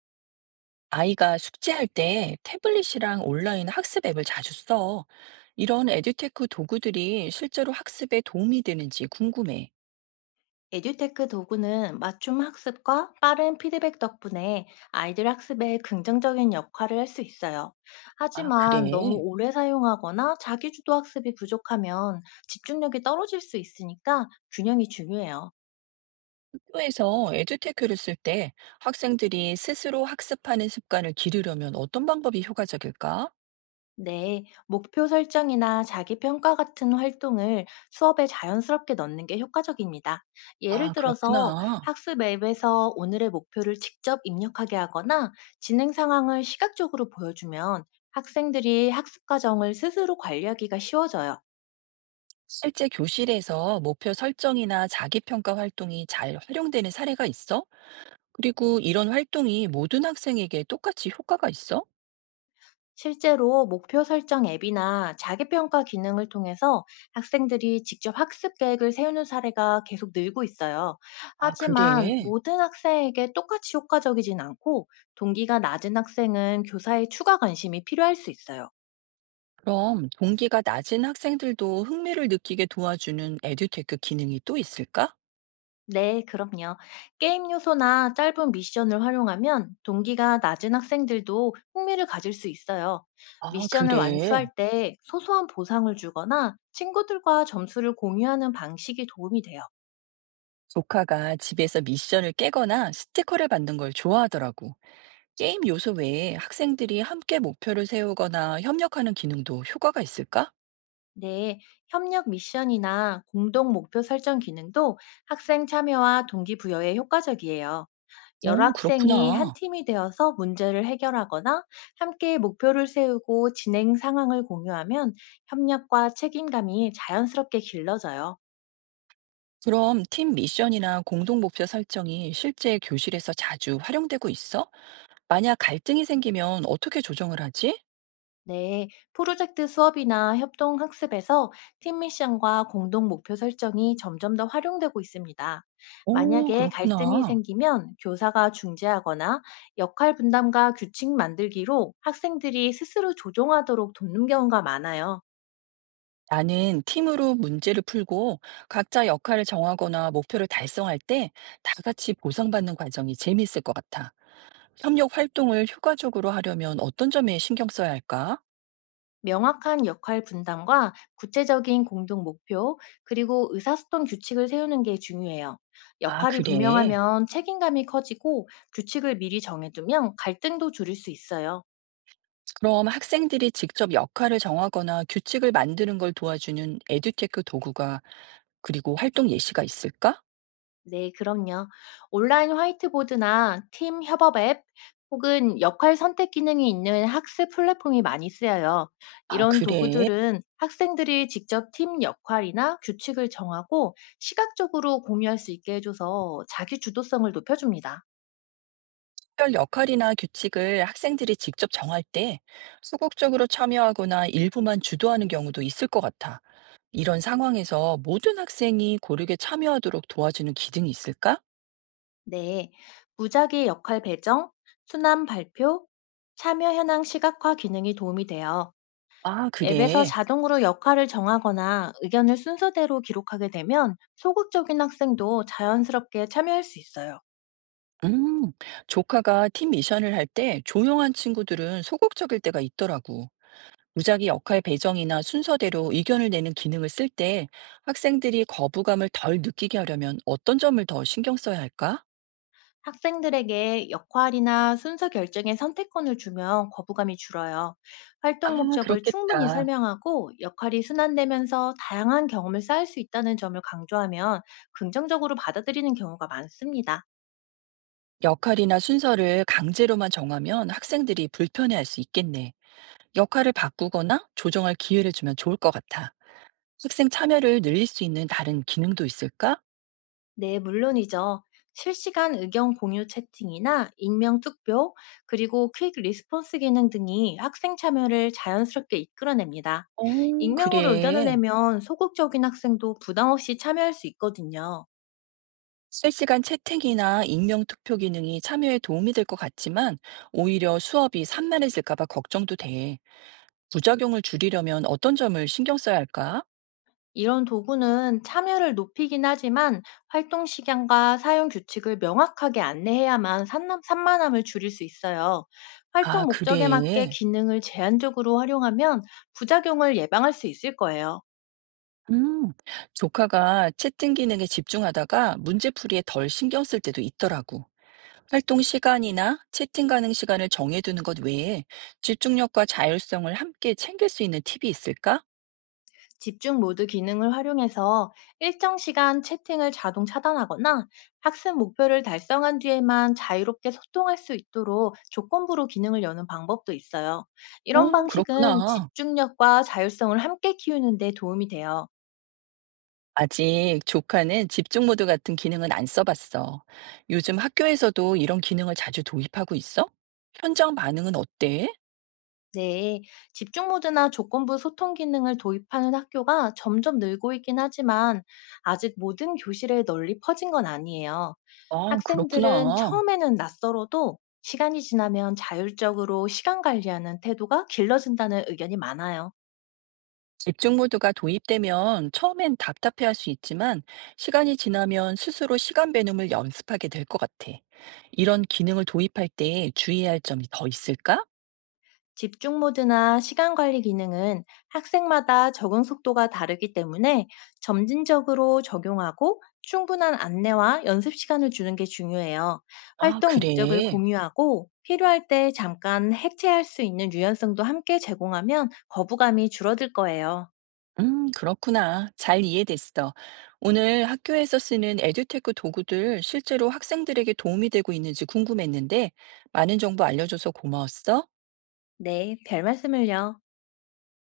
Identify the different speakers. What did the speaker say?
Speaker 1: 아이가 숙제할 때 태블릿이랑 온라인 학습 앱을 자주 써. 이런 에듀테크 도구들이 실제로 학습에 도움이 되는지 궁금해.
Speaker 2: 에듀테크 도구는 맞춤 학습과 빠른 피드백 덕분에 아이들 학습에 긍정적인 역할을 할 수 있어요.
Speaker 1: 아,
Speaker 2: 하지만 너무
Speaker 1: 그래.
Speaker 2: 오래 사용하거나 자기주도 학습이 부족하면 집중력이 떨어질 수 있으니까 균형이 중요해요.
Speaker 1: 학교에서 에듀테크를 쓸 때 학생들이 스스로 학습하는 습관을 기르려면 어떤 방법이 효과적일까?
Speaker 2: 네, 목표 설정이나 자기평가 같은 활동을 수업에 자연스럽게 넣는 게 효과적입니다. 예를
Speaker 1: 아,
Speaker 2: 들어서
Speaker 1: 그렇구나.
Speaker 2: 학습 앱에서 오늘의 목표를 직접 입력하게 하거나 진행 상황을 시각적으로 보여주면 학생들이 학습 과정을 스스로 관리하기가 쉬워져요.
Speaker 1: 실제 교실에서 목표 설정이나 자기평가 활동이 잘 활용되는 사례가 있어? 그리고 이런 활동이 모든 학생에게 똑같이 효과가 있어?
Speaker 2: 실제로 목표 설정 앱이나 자기평가 기능을 통해서 학생들이 직접 학습 계획을 세우는 사례가 계속 늘고 있어요.
Speaker 1: 아,
Speaker 2: 하지만
Speaker 1: 그래.
Speaker 2: 모든 학생에게 똑같이 효과적이진 않고 동기가 낮은 학생은 교사의 추가 관심이 필요할 수 있어요.
Speaker 1: 그럼 동기가 낮은 학생들도 흥미를 느끼게 도와주는 에듀테크 기능이 또 있을까?
Speaker 2: 네, 그럼요. 게임 요소나 짧은 미션을 활용하면 동기가 낮은 학생들도 흥미를 가질 수 있어요.
Speaker 1: 아,
Speaker 2: 미션을
Speaker 1: 그래.
Speaker 2: 완수할 때 소소한 보상을 주거나 친구들과 점수를 공유하는 방식이 도움이 돼요.
Speaker 1: 조카가 집에서 미션을 깨거나 스티커를 받는 걸 좋아하더라고. 게임 요소 외에 학생들이 함께 목표를 세우거나 협력하는 기능도 효과가 있을까?
Speaker 2: 네, 협력 미션이나 공동 목표 설정 기능도 학생 참여와 동기부여에 효과적이에요. 여러
Speaker 1: 어,
Speaker 2: 학생이 한
Speaker 1: 그렇구나.
Speaker 2: 팀이 되어서 문제를 해결하거나 함께 목표를 세우고 진행 상황을 공유하면 협력과 책임감이 자연스럽게 길러져요.
Speaker 1: 그럼 팀 미션이나 공동 목표 설정이 실제 교실에서 자주 활용되고 있어? 만약 갈등이 생기면 어떻게 조정을 하지?
Speaker 2: 네, 프로젝트 수업이나 협동 학습에서 팀 미션과 공동 목표 설정이 점점 더 활용되고 있습니다.
Speaker 1: 오,
Speaker 2: 만약에 갈등이
Speaker 1: 그렇구나.
Speaker 2: 생기면 교사가 중재하거나 역할 분담과 규칙 만들기로 학생들이 스스로 조종하도록 돕는 경우가 많아요.
Speaker 1: 나는 팀으로 문제를 풀고 각자 역할을 정하거나 목표를 달성할 때 다 같이 보상받는 과정이 재미있을 것 같아. 협력 활동을 효과적으로 하려면 어떤 점에 신경 써야 할까?
Speaker 2: 명확한 역할 분담과 구체적인 공동 목표, 그리고 의사소통 규칙을 세우는 게 중요해요.
Speaker 1: 아,
Speaker 2: 역할이
Speaker 1: 그래.
Speaker 2: 분명하면 책임감이 커지고 규칙을 미리 정해두면 갈등도 줄일 수 있어요.
Speaker 1: 그럼 학생들이 직접 역할을 정하거나 규칙을 만드는 걸 도와주는 에듀테크 도구가 그리고 활동 예시가 있을까?
Speaker 2: 네, 그럼요. 온라인 화이트보드나 팀 협업 앱 혹은 역할 선택 기능이 있는 학습 플랫폼이 많이 쓰여요.
Speaker 1: 아,
Speaker 2: 이런
Speaker 1: 그래.
Speaker 2: 도구들은 학생들이 직접 팀 역할이나 규칙을 정하고 시각적으로 공유할 수 있게 해줘서 자기 주도성을 높여줍니다.
Speaker 1: 특별 역할이나 규칙을 학생들이 직접 정할 때 소극적으로 참여하거나 일부만 주도하는 경우도 있을 것 같아. 이런 상황에서 모든 학생이 고르게 참여하도록 도와주는 기능이 있을까?
Speaker 2: 네, 무작위 역할 배정, 순환 발표, 참여 현황 시각화 기능이 도움이 돼요.
Speaker 1: 아,
Speaker 2: 앱에서
Speaker 1: 그래.
Speaker 2: 자동으로 역할을 정하거나 의견을 순서대로 기록하게 되면 소극적인 학생도 자연스럽게 참여할 수 있어요.
Speaker 1: 음, 조카가 팀 미션을 할 때 조용한 친구들은 소극적일 때가 있더라고. 무작위 역할 배정이나 순서대로 의견을 내는 기능을 쓸 때 학생들이 거부감을 덜 느끼게 하려면 어떤 점을 더 신경 써야 할까?
Speaker 2: 학생들에게 역할이나 순서 결정의 선택권을 주면 거부감이 줄어요.
Speaker 1: 아,
Speaker 2: 활동 목적을 충분히
Speaker 1: 그렇겠다.
Speaker 2: 설명하고 역할이 순환되면서 다양한 경험을 쌓을 수 있다는 점을 강조하면 긍정적으로 받아들이는 경우가 많습니다.
Speaker 1: 역할이나 순서를 강제로만 정하면 학생들이 불편해할 수 있겠네. 역할을 바꾸거나 조정할 기회를 주면 좋을 것 같아. 학생 참여를 늘릴 수 있는 다른 기능도 있을까?
Speaker 2: 네, 물론이죠. 실시간 의견 공유 채팅이나 익명 투표, 그리고 퀵 리스폰스 기능 등이 학생 참여를 자연스럽게 이끌어냅니다.
Speaker 1: 어,
Speaker 2: 익명으로 의견을
Speaker 1: 그래.
Speaker 2: 내면 소극적인 학생도 부담 없이 참여할 수 있거든요.
Speaker 1: 실시간 채팅이나 익명 투표 기능이 참여에 도움이 될 것 같지만 오히려 수업이 산만해질까 봐 걱정도 돼. 부작용을 줄이려면 어떤 점을 신경 써야 할까?
Speaker 2: 이런 도구는 참여를 높이긴 하지만 활동 시간과 사용 규칙을 명확하게 안내해야만 산만함을 줄일 수 있어요. 활동
Speaker 1: 아,
Speaker 2: 목적에 맞게
Speaker 1: 그래.
Speaker 2: 기능을 제한적으로 활용하면 부작용을 예방할 수 있을 거예요.
Speaker 1: 음, 조카가 채팅 기능에 집중하다가 문제풀이에 덜 신경 쓸 때도 있더라고. 활동 시간이나 채팅 가능 시간을 정해두는 것 외에 집중력과 자율성을 함께 챙길 수 있는 팁이 있을까?
Speaker 2: 집중 모드 기능을 활용해서 일정 시간 채팅을 자동 차단하거나 학습 목표를 달성한 뒤에만 자유롭게 소통할 수 있도록 조건부로 기능을 여는 방법도 있어요. 이런
Speaker 1: 오,
Speaker 2: 방식은
Speaker 1: 그렇구나.
Speaker 2: 집중력과 자율성을 함께 키우는 데 도움이 돼요.
Speaker 1: 아직 조카는 집중 모드 같은 기능은 안 써 봤어. 요즘 학교에서도 이런 기능을 자주 도입하고 있어? 현장 반응은 어때?
Speaker 2: 네, 집중 모드나 조건부 소통 기능을 도입하는 학교가 점점 늘고 있긴 하지만 아직 모든 교실에 널리 퍼진 건 아니에요.
Speaker 1: 아,
Speaker 2: 학생들은
Speaker 1: 그렇구나.
Speaker 2: 처음에는 낯설어도 시간이 지나면 자율적으로 시간 관리하는 태도가 길러진다는 의견이 많아요.
Speaker 1: 집중 모드가 도입되면 처음엔 답답해할 수 있지만 시간이 지나면 스스로 시간 배념을 연습하게 될 것 같아. 이런 기능을 도입할 때 주의해야 할 점이 더 있을까?
Speaker 2: 집중 모드나 시간 관리 기능은 학생마다 적응 속도가 다르기 때문에 점진적으로 적용하고 충분한 안내와 연습 시간을 주는 게 중요해요.
Speaker 1: 아,
Speaker 2: 활동 목적을
Speaker 1: 그래.
Speaker 2: 공유하고 필요할 때 잠깐 해체할 수 있는 유연성도 함께 제공하면 거부감이 줄어들 거예요.
Speaker 1: 그렇구나. 잘 이해됐어. 오늘 학교에서 쓰는 에듀테크 도구들 실제로 학생들에게 도움이 되고 있는지 궁금했는데, 많은 정보 알려줘서 고마웠어.
Speaker 2: 네, 별 말씀을요.